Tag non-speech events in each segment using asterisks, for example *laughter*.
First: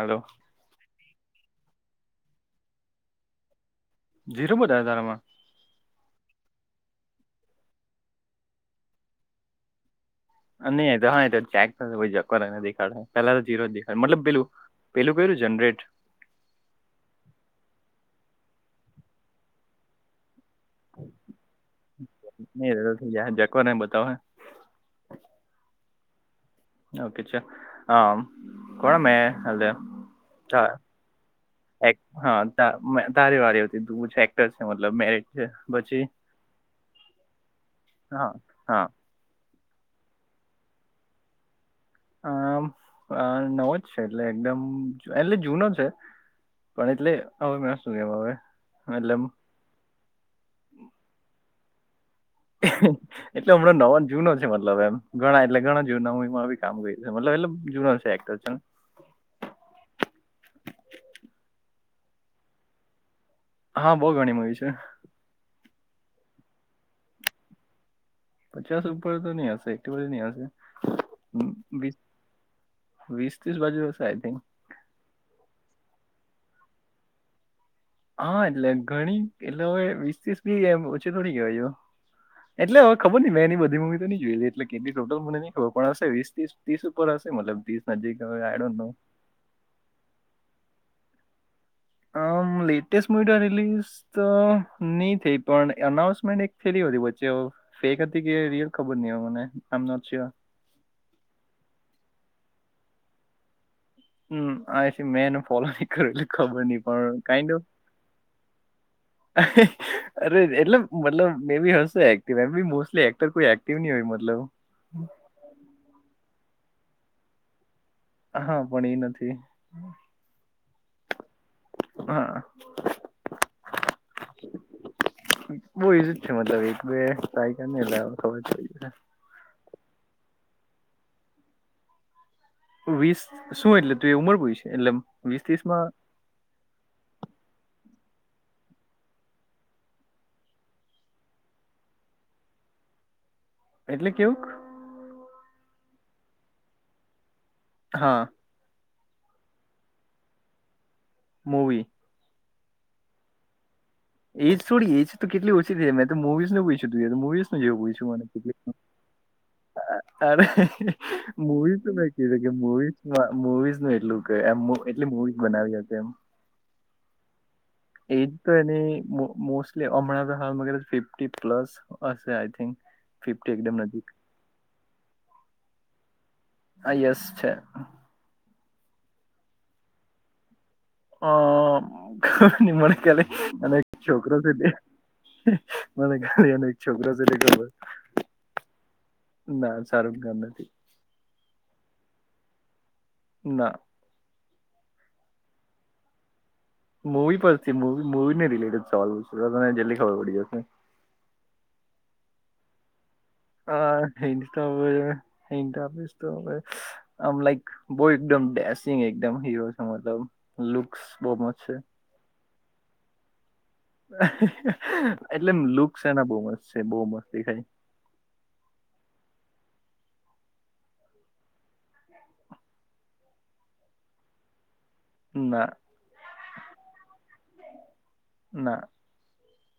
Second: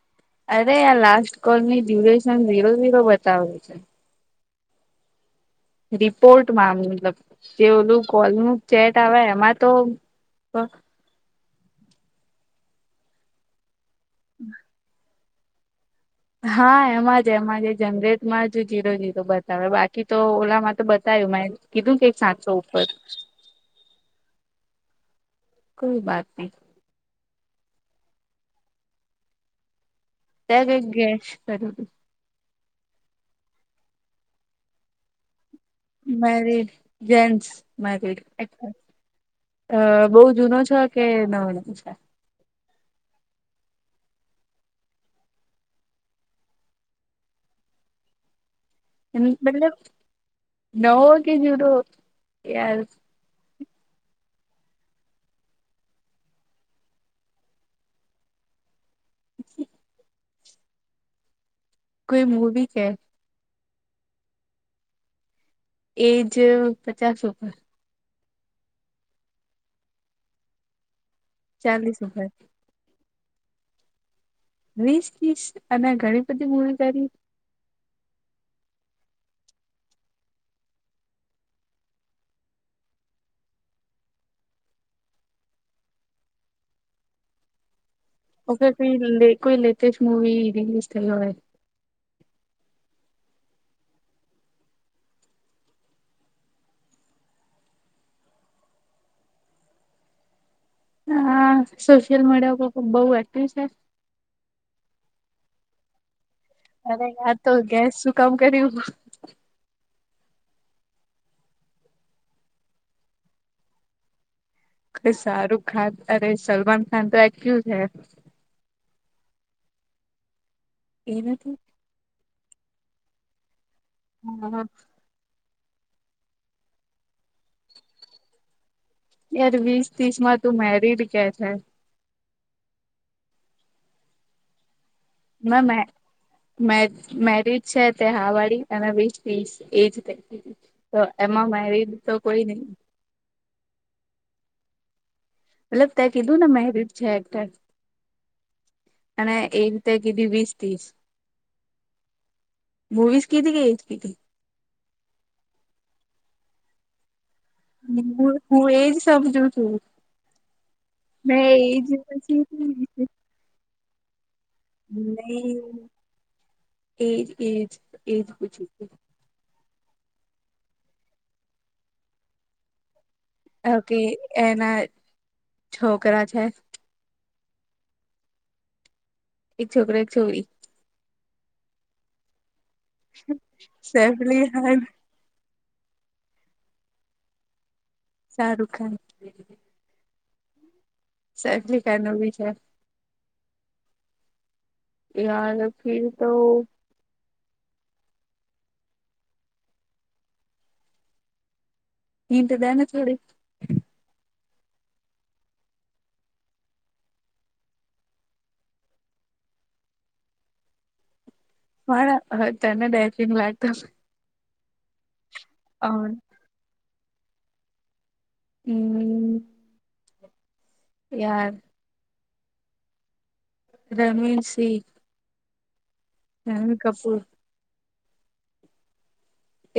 Hello અરે આ last કોલની ડ્યુરેશન ઝીરો ઝીરો બતાવે છે. ઝીરો બધાર તારમાં રિપોર્ટમાં મતલબ જે ઓલું કોલ નું ચેટ આવે એમાં તો કર દેખાડ પેલા તો જીરો જ દેખડે મતલબ પેલું પેલું વ જનરેટ હા એમાં જ એમાં જ જનરેટમાં જ જીરો જીરો બતાવે બાકી તો ઓ માં તો બતાવ્યું મે કીધું કે સાતસો નહી ઉપર જકવાને બતાવે કોઈ બાત નહી. ઓકે ચલહ કોણ મે હે હા ત્યાં કઈક ગેસ કર્યું એક હા- ત તારે વાળી *unintelligible* મતલબ મેરિટ છે પછી મેરિડ જેસ મેરડ- હા હા અ બહુ જૂનો છે કે ન વો છે. આમ નવો જ છે એટલે એકદમ એટલે જૂનો છે. પણ એટલે હવે મે શું કેમ હવે એ મતલબ નવો કે જુનો એટલે હમણાં નવા જૂનો છે મતલબ એમ ઘણા એટલે ઘણા જના કામ કરે મતલબ એ જૂનો છે એક્ટ જ *unintelligible* કોઈ મૂવી કે હા બહુ ઘણી બઘી છે. એજ પચાસ ઉપર પચાસ ઉપર તો નહી હશે એક નઈ હશે... હમ, વીસ ચાલીસ ઉપર વીસ ત્રીસ બાજુ હશે આઈ થિંક વીસ ત્રીસ અને ઘણી બધી મૂવી તારી હા એટલે ઘણી એટલે હવે વીસ ત્રીસ બી ઓછી થોડી કેવા એટલે હવે ખબર નઈ મેં એની બધી મુવી તો નની જોઈ હતી એટ કેલી ટોટલ મને નની ખબર પણ હશે વીસ તીસ તીસ ઉપર હશે. મતલબ તીસ. ઓ કોઈ કોઈ લેટેસ્ટ મુવી રિલીઝ થઈ હોય. હ. લેટેસ્ટ મડ રિલીઝ તો નહી થઈ પણ અનાઉન્સમેન્ટ એક થયેલી હો હતી વચ્ચે ફેક હતી કે રિયલ ખબર નહી હોય મને આમ નોટ સયોર. હા સોશિયલ મીડિયા ઉપર તુબહુ એક્ટિવ છે... હમ આ છે મેં એનું ફોલો ન કરે એટલે ખબર નહ અરે પણ આ કઈ તો નો ગેસ શું કામ કર્યું અરે એટલે મતલબ મે બી હ એક્ટી મોલી એક્ટર કોઈ એક્ટિવ હોય મતલબ શાહરુખ ખાન અરે સલમાન ખાન તો આય્યું જ હે હા પણ એ નથી એના થી *inaudible* *inaudible* હમ હ *unintelligible* બહુ એજ જ છે મતલબ એક બે દાયકા લ ખબરઈ યાર વીસ ત્રીસ માં તું મેરિડ કે છેય વીસ શું એટલે તું એ ઉમર પુછી એટલે વીસ ત્રીસ ના મે માં મે મેરીડ છે. હવાડી અને વીસ ત્રીસ એજ થ તો એમાં મારી તો કોઈ નહી.. એટલે કેવુંક મતલબ તં કીધું ને મેરીડ છે. એટલે હા. અને એક રીતે કીધી વીસ ત્રીસ મૂવી. મુવીસ કે કે કીધી એજ થોડી એજ તો કેટલી ઓછી થઈ મેં તો મુવીઝને પૂછ્યુંધું તો મવીઝ હું હું એજ સમજું છું. હડ મેં એજ મૂવીસ પછી મવી નહી મૂવીસ એમ એટલી મુવી બનાવી હ હતી એમ. એજ એજ એ એજ તો પૂછ્યું એને તું મોસ્ટ હમણા હાલ ફિફ્ટી પ્લસ અ આય થીક. ફફી એકદમ ઓકે નથી, એના છોકરા છે હા યસ છે. એક છોકરા એક છોકરી. હા. મ અને સૈફ છોકરો અલી સુધી ખાન મ ગાડી અને એક છોકરા છે ગલો શાહરૂખ ખાન. એમણે થી જ. સેફલિકા ન ભી છે. ના. યાર ફર તો મવી પરથીવી મવીને રિલેટેડ સવાલ તને જલ્દી ખબર પડી જશે. એ તો દના થોડી અ આમ લાઈક બ એકમ ડસિંગ એકમ. છે મતલબ લુક્સ બહ મસ્ત. છે. મા તને દ લાગ એટલેમ લુક છે હમ એના બહ મસ્ત છે બહ મસ્ત દેખાય. હમ. યાર. રણવીણ સિંહ. ના. હમ કપૂર. ના.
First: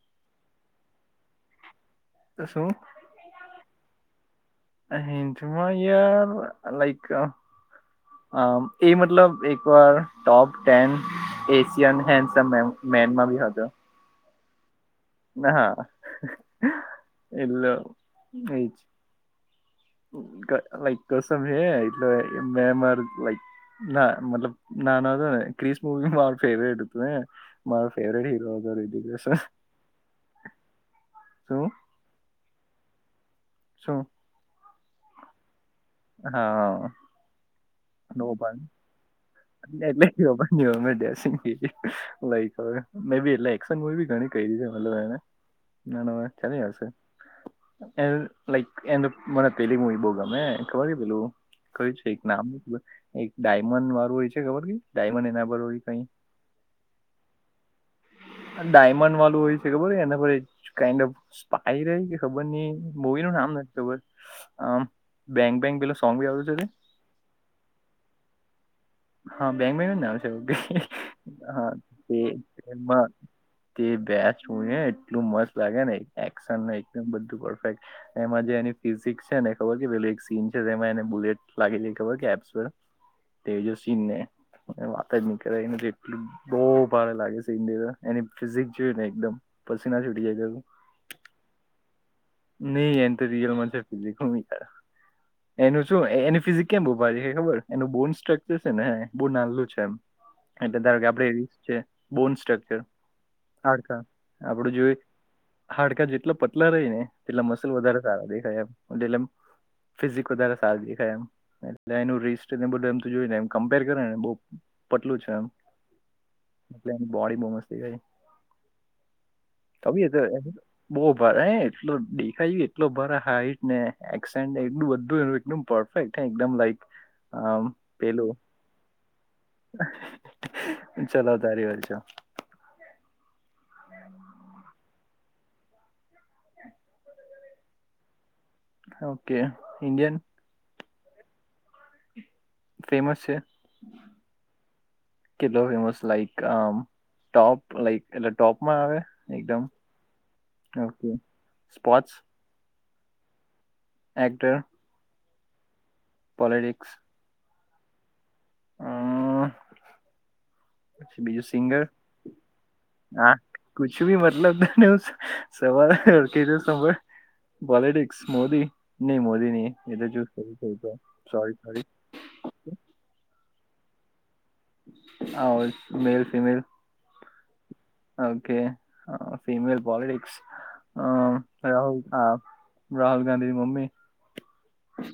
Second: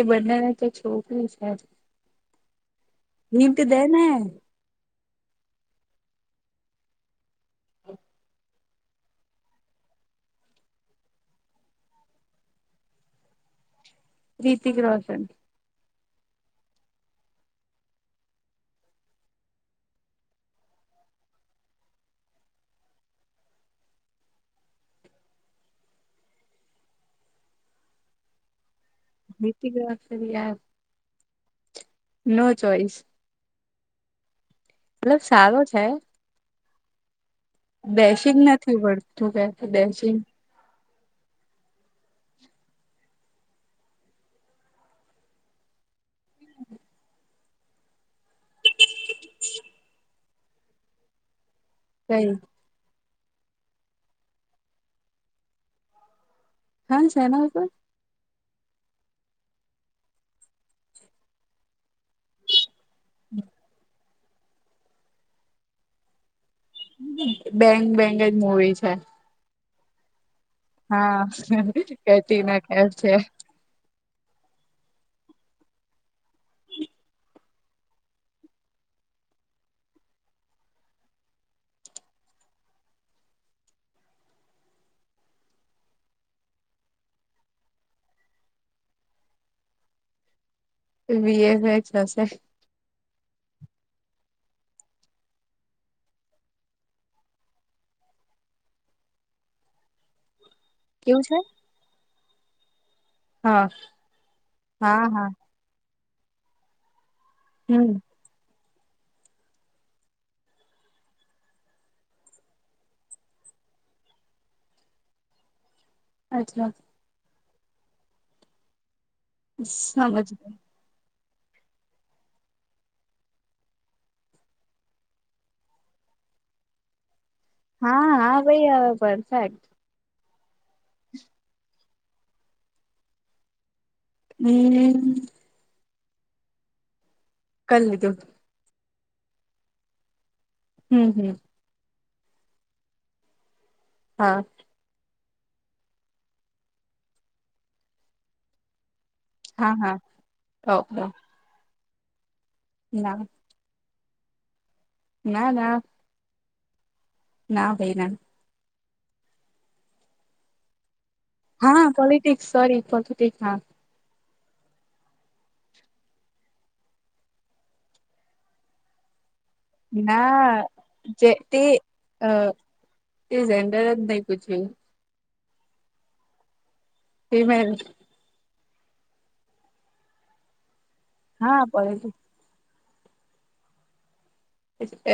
એ બંનેને તો છોકરી છે આજ. તોસું. હનીમ તો દે. અમાં યાર લાઈક અ એ મતલબ એક વાર ટોપ ટેન એશયન હેન્ડ મેનમાં બી હતો. રીતિ ગ્રો હ એલો એ જ. લાઈક કસમ હે એટલે બેમાર લાઈક. ના મતલબ ના ના હતો ને ક્રિસ મુવી મારું ફેવરેટ હતું, મારો ફેવરેટ હીરો હતો. *unintelligible* રિતિક યાર, શું નો ચોઈસ. શું? અલ સારો છે હા. નભ ડેશિંગ નથી પડતું કે એટ *unintelligible* મે ડેશિંગ એટલેશની ઘણી ક છે મલને. ના ના ચ્યારે આવશે. એ લાઈક એ તો મને પેલીંગું એ બહ ગમે. ખબર કે પેલું કય છે એક કઈ નામ. એક ડાયમંડ વાળું હોય છે ખબર કે ડાયમંડ એના પરર હોય કઈ હા શેના પર ડાયમંડ વાળું હોય છે ખબર હો એના પર કાન્ડ ઓફ સ્પાઈ ર કે ખબર નઈ મૂવી નું નામ નથી ખબર આમ બેક બેક પેલો સોંગ ભી આવડું છે બેંગ બેંગ જ મુવી છે હા બેંગ ના આવ હા છે કેટરીના કેફ છે હ તે બેસ *inaudible* એટલું મસ્ત લાગે એક્શનને બધું પરફેક્ટ એમાં જે એની ફિઝિકસ છે ખબર પેલુ એક સીન છે તેમાં એને બુલેટ લાગી છે ખબર એપ્સ પર ચીનને વાત જ નીકળે એનેટલ બહુ ભારે લાગે સીન એની ફિઝિક જોય ને એકદમ પસી ના છૂટી જાયું એ વીએફએક્સ હશે નહી એ તો રિયલમાં થતુ હતુને ત્યારે એનું શું એની ફિઝિક કેમ બહુ ભારી છે ખબર એનું બોન સ્ટ્રક્ચર છે ને બહુ નાલું છે એમ એટલે ધારો કે કેવું છે આપે બોન સ્ટ્રક્ચર હા હાડકા આપડું જોય હા હા હાડકા જેટલો પતલા રહી ને એટલા મસલ હમ વધારે સારા દેખાય એટલે ફિઝિક વધારે સારું દેખાય એમ એટલે એ રીસ્ટ બધું એમ જોયને કમ્પેર કરો ને બ પટલું છે એમ અચ્છા એટલે એની બોડી બહ મસ્તી ગઈ તબિયત સમજ એ તો ગઈ બહુ ભારે હ એ દેખાય કે એટલો બરા હાઈટ ને એસેને એટલું બધું પરફેક્ટ લક હા હા ભાઈ આવે પરફેક્ટ ચલો તારી વાર છે હમ કલ *inaudible* ઓકે ઇન્ડિયન હમ હમ ફેમસ છે હા કેટલો ફેમસ લાઈક ટોપ લાઇક એટલે ટોપમાં આવે એકદમ હા હા હવ હવ ઓકે સ્પોર્ટ્સ ના એકટર ના ના પોલીટિક્સ ના ભાઈ ના બીજું સિંગર હા પોલિટિક્સ સોરી હા પોલિટિક્સ કુછ બી મતલબ *inaudible* લધને હું સવારે કીધુ *inaudible* પોલિટિક્સ મોદી નહી મોદી નહી એટલે ના થ જે સોરી તે સ અ *inaudible* તે ઝેન્ડર જ નહી પૂછ્યું હ મેલ ફિમેલ ફીમેલ હા ફિમેલ પોલિટિક્સ હા રાહુલ પડેલું રાહુલ ગાંધીની મમ્મી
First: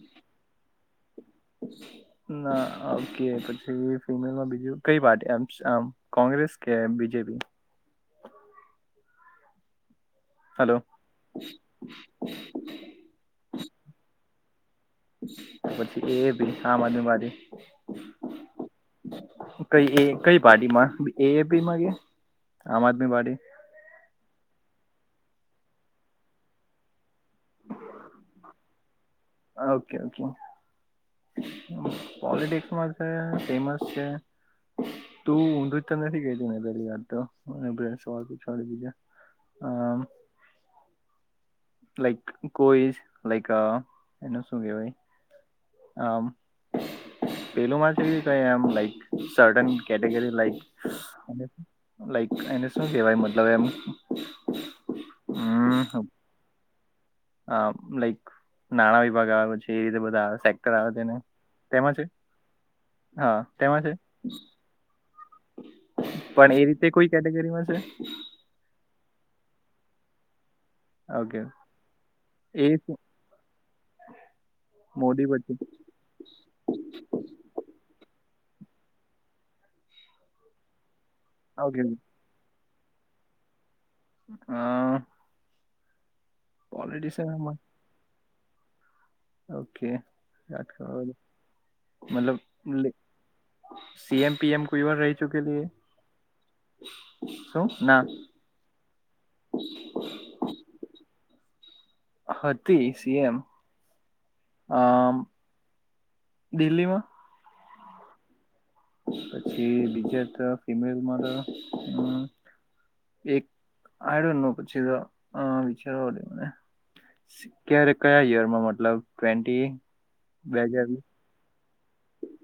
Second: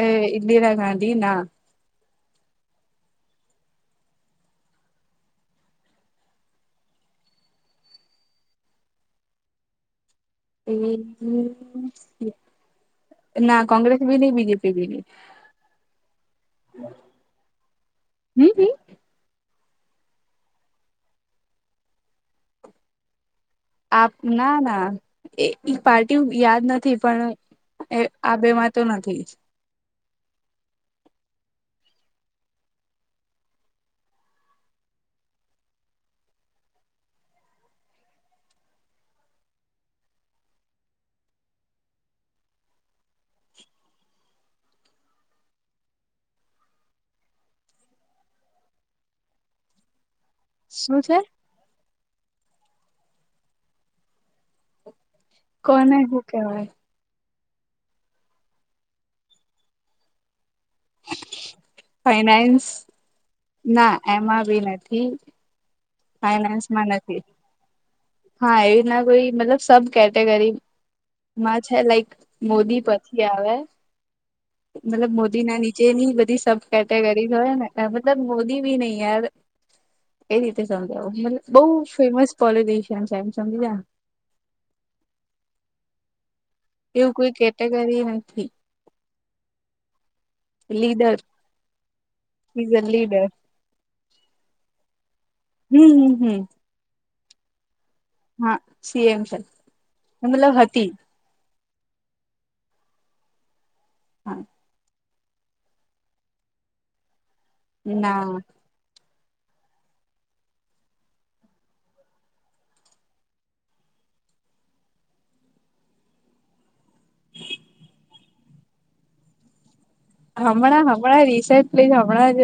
એ ઈન્દિરા ગાંધી ના ના ઓકે પછી ફિમેલમાં બીજું કઈ પાર્ટીમ આમ કોંગ્રેસ કે બીજે *inaudible* હલો ના કોંગ્રેસ બી નહી બીજેપી બી નહી પછી એ ભી આમ આદમી હમ *inaudible* ક એ કઈ પાર્ટીમાં એપી માં કે આમ આદમી પાર્ટી? આપ ના ના એ ઈ પાર્ટી યાદ નથી પણ એ આ બે માં તો નથી. ઓકે ઓકે પોલિટિક્સમાં છે ફેમસ છે. તું ઊંધું જ નથી કેથીપેલી વાત તો મને સવાલ પુછવાની લીઘે હમ લાઈક કોઈ લાઈક એનું શું કેવાય આ પેલું મા ક એમ લાઈક સર્ટન કેટેગરી લાઈક શું છે લાઈક એને શું કેવાય મતલબ એમ કોને શું કવાય હ લાઈક નાણા વિભાગ આવે છે એ રીતે બધા કરાવ તેને તેમાં છે ફાઈનાન્સ હા તેમાં છે ના એમાં બી નથી. પણ એ ફાઈનાન્સમાં રીતે કોઈ નથી કેટેગરીમાં છે હા એવી ના કોઈ મતલબ સબ કેટેગરી ઓકે માં છે લાઈક એ મોદી પછી આવે મતલબ મોદી ના નીચેની બધી સબ કેટેગરી હોય ને મતલબ મોદી બી નહી યાર એ રીતે સમજાવું ઓકે બહ ફેમસ પોલી એમ છેસજી જાવાજ નુ હ એવું કોઈ કેટેગરી નથી. ઓકે લીડર ઇઝ અ મતલબ લીડર સીએમ પીએમ કોઈ વા રહી શુકેલી હમ હમ હમ શું? ના હા સી એમ છે મતલબ હતી. હતી સી એમ હા આ દિલ્હીમાં ના પછી બીજા ફિમેલ મારા એક આડો નોપછી વિચારવા મને ક્યારે કયા યરમાં મતલબ ટવેન્ટી હમણાં હમણાં રિસેચ પ્લી હમણાં જ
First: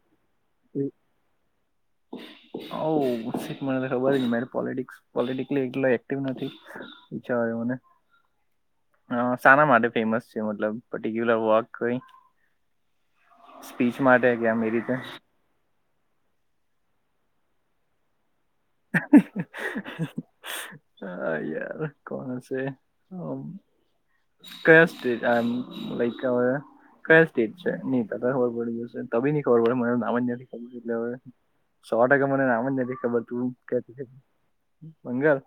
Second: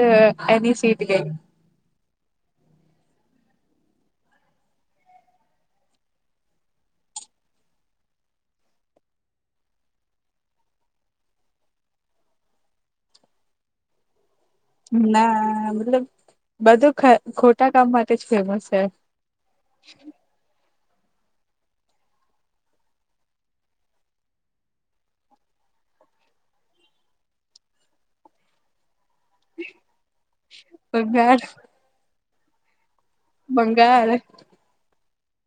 એની સીટ ગઈ હો મને ખબર નય પોલેટીસ પોલ નથી વિચાર વાદે મને હ સના માટે ફેમસ છે મતલબ પર્ટિક્યુલર વોક કોઈ સ્પીચ માટે કે આમ એ રીતે? ના મતલબ બધું ખોટા કામ માટે ફેમસ છે. હા યાર કોણ હસે કયા સ્ટેજ આમ લાયક કઈ સ્ટીજ છે નહી ત ખબર પડી જશે અબી ન ખબર પડે મને નામ જ નથી ખબર એટલે હવે બંગાળ સો ટકા મને નામ જ નથી ખબર તું કેતી છે બંગાળ બંગાલ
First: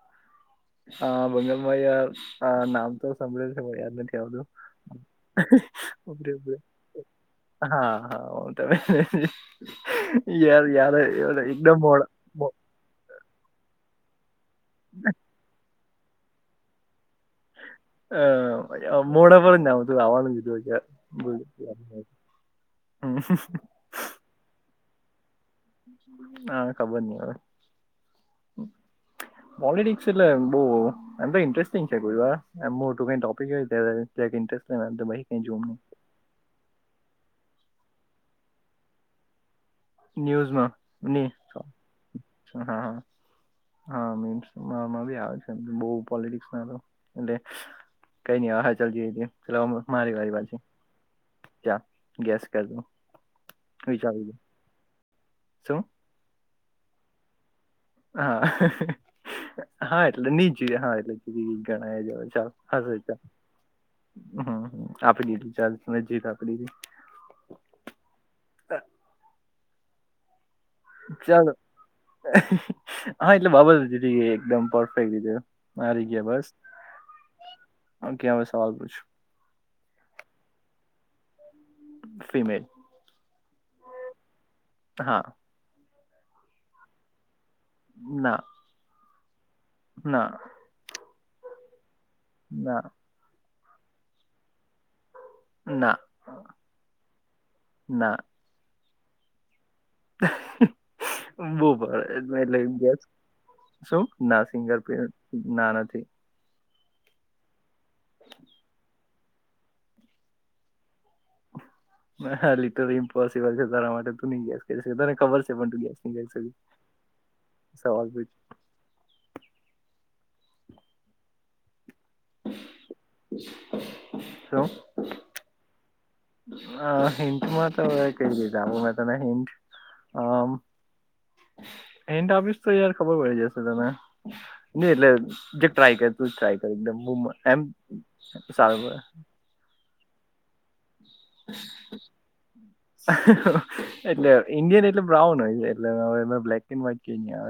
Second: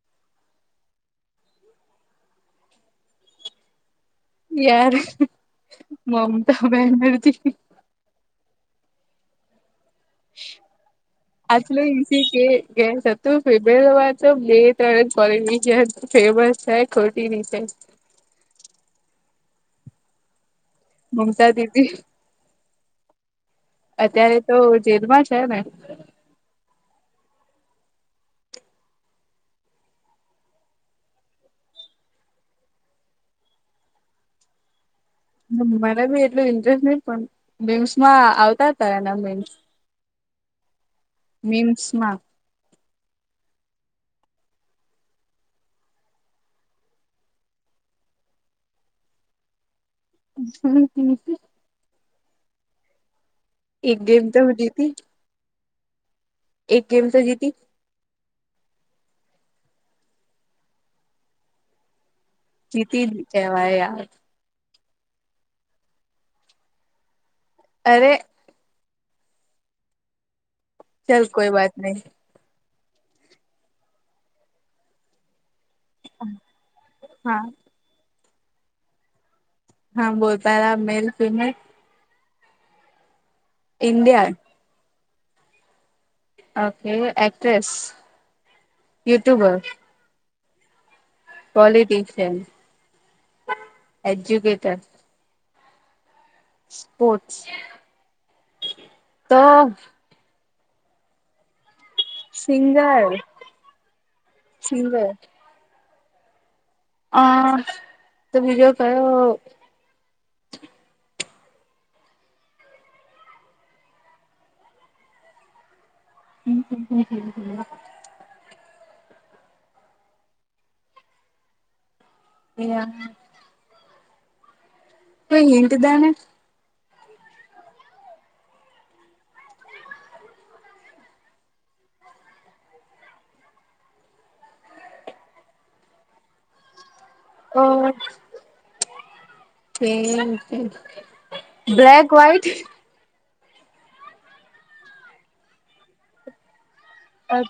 હા બંગાલ માં યાર નામ તો સાંભળે છે યાદ નથી યાર મમતા બેનર્જી હા હા તમે યાર યાર એ એકદમ મોડા તું ફેબલ વા તો મે ત કોલેની જે ફેમસ છે ખોટી રીતે અ મોડા પર જ ના તું આવવાનું દીધું. મુમતા દીદી હમ. અત્યારે તો જેલમાં જ હા, ખબર નહીં હવે. પોલિટિક્સ એટલે બઉ એમ તો ઇન્ટરેસ્ટિંગ છે, મોટું કંઈ ટોપિકસ. સ્ટ *unintelligible* મને બી એટલું ઇન્ટરેસ્ટ નહીં, પણ મેમ્સ માં આવતા હતા એના મેમસ. ન્યૂઝમાં નહીં, મીમ્સમાં હા હ. હા, મીમ્સમા બી આવે છે બહુ પોલિટિક્સ ના, એટલે કંઈ નહી, વાહ ચાલતી હતી. મારી વાળી પાછી ચાલ. ગેસ કરજો. એક ગેમ વિચારી દો તો હજી હતી. શું? એક ગેમ તો જીતી. હા હા, એટલે નીચું હા એટલે જ ગણાય વળી. ચાલ, હ જીતી જ ચાલ, કહેવાય યાર હમ આપી દીધું. ચાલ, તમે જી કકડી હતી. અરે. ત્ર *unintelligible* ચલ ચાલો, કોઈ બાત નહી હા એટલે બાબતી થઈ ગઈ એકદમ પરફેક્ટ રીતે. મારી ગયા બસ, હા ક્યા? હવે સવાલ પૂછો. હા, બોલ, પહેલા મેલ કરે. ફિમેલ. ઇન્ડિયન. હા. Okay, actress. ના. યુટ્યુબર. હ. Qualification educated. ના. સ્પોર્ટસ ના તો બરાબર. લઈ ગયા સિંગર શું? ના, સિંગર ના નથી. હા, તો બીજો કયો? હા, લિટર ઇમ્પોસિબલ છે તારા માટે. તું નહીં ગેસ કહી શકે, તને ખબર છે, પણ તું ગેસ જ સવાલ પૂછ. અહીંયા. હલો. એ એન્ટ દનેે અરે, હિન્ટમાં તો કેવી દીધા મે તને હિન્ટ. એડ ઓફીસ તો યાર, ખબર પડી જશે. તમે નહીં, એટલે જે ટ્રાય કરી. ટ્રાય, એમ સારું. હ, બ્લેક વાઈટ. એટલે ઈન્ડિયન એટલે બ્રાઉન હોય છે, એટલે હવે બ્લેક એન્ડ વ્હાઈટ કંઈ અ આવે?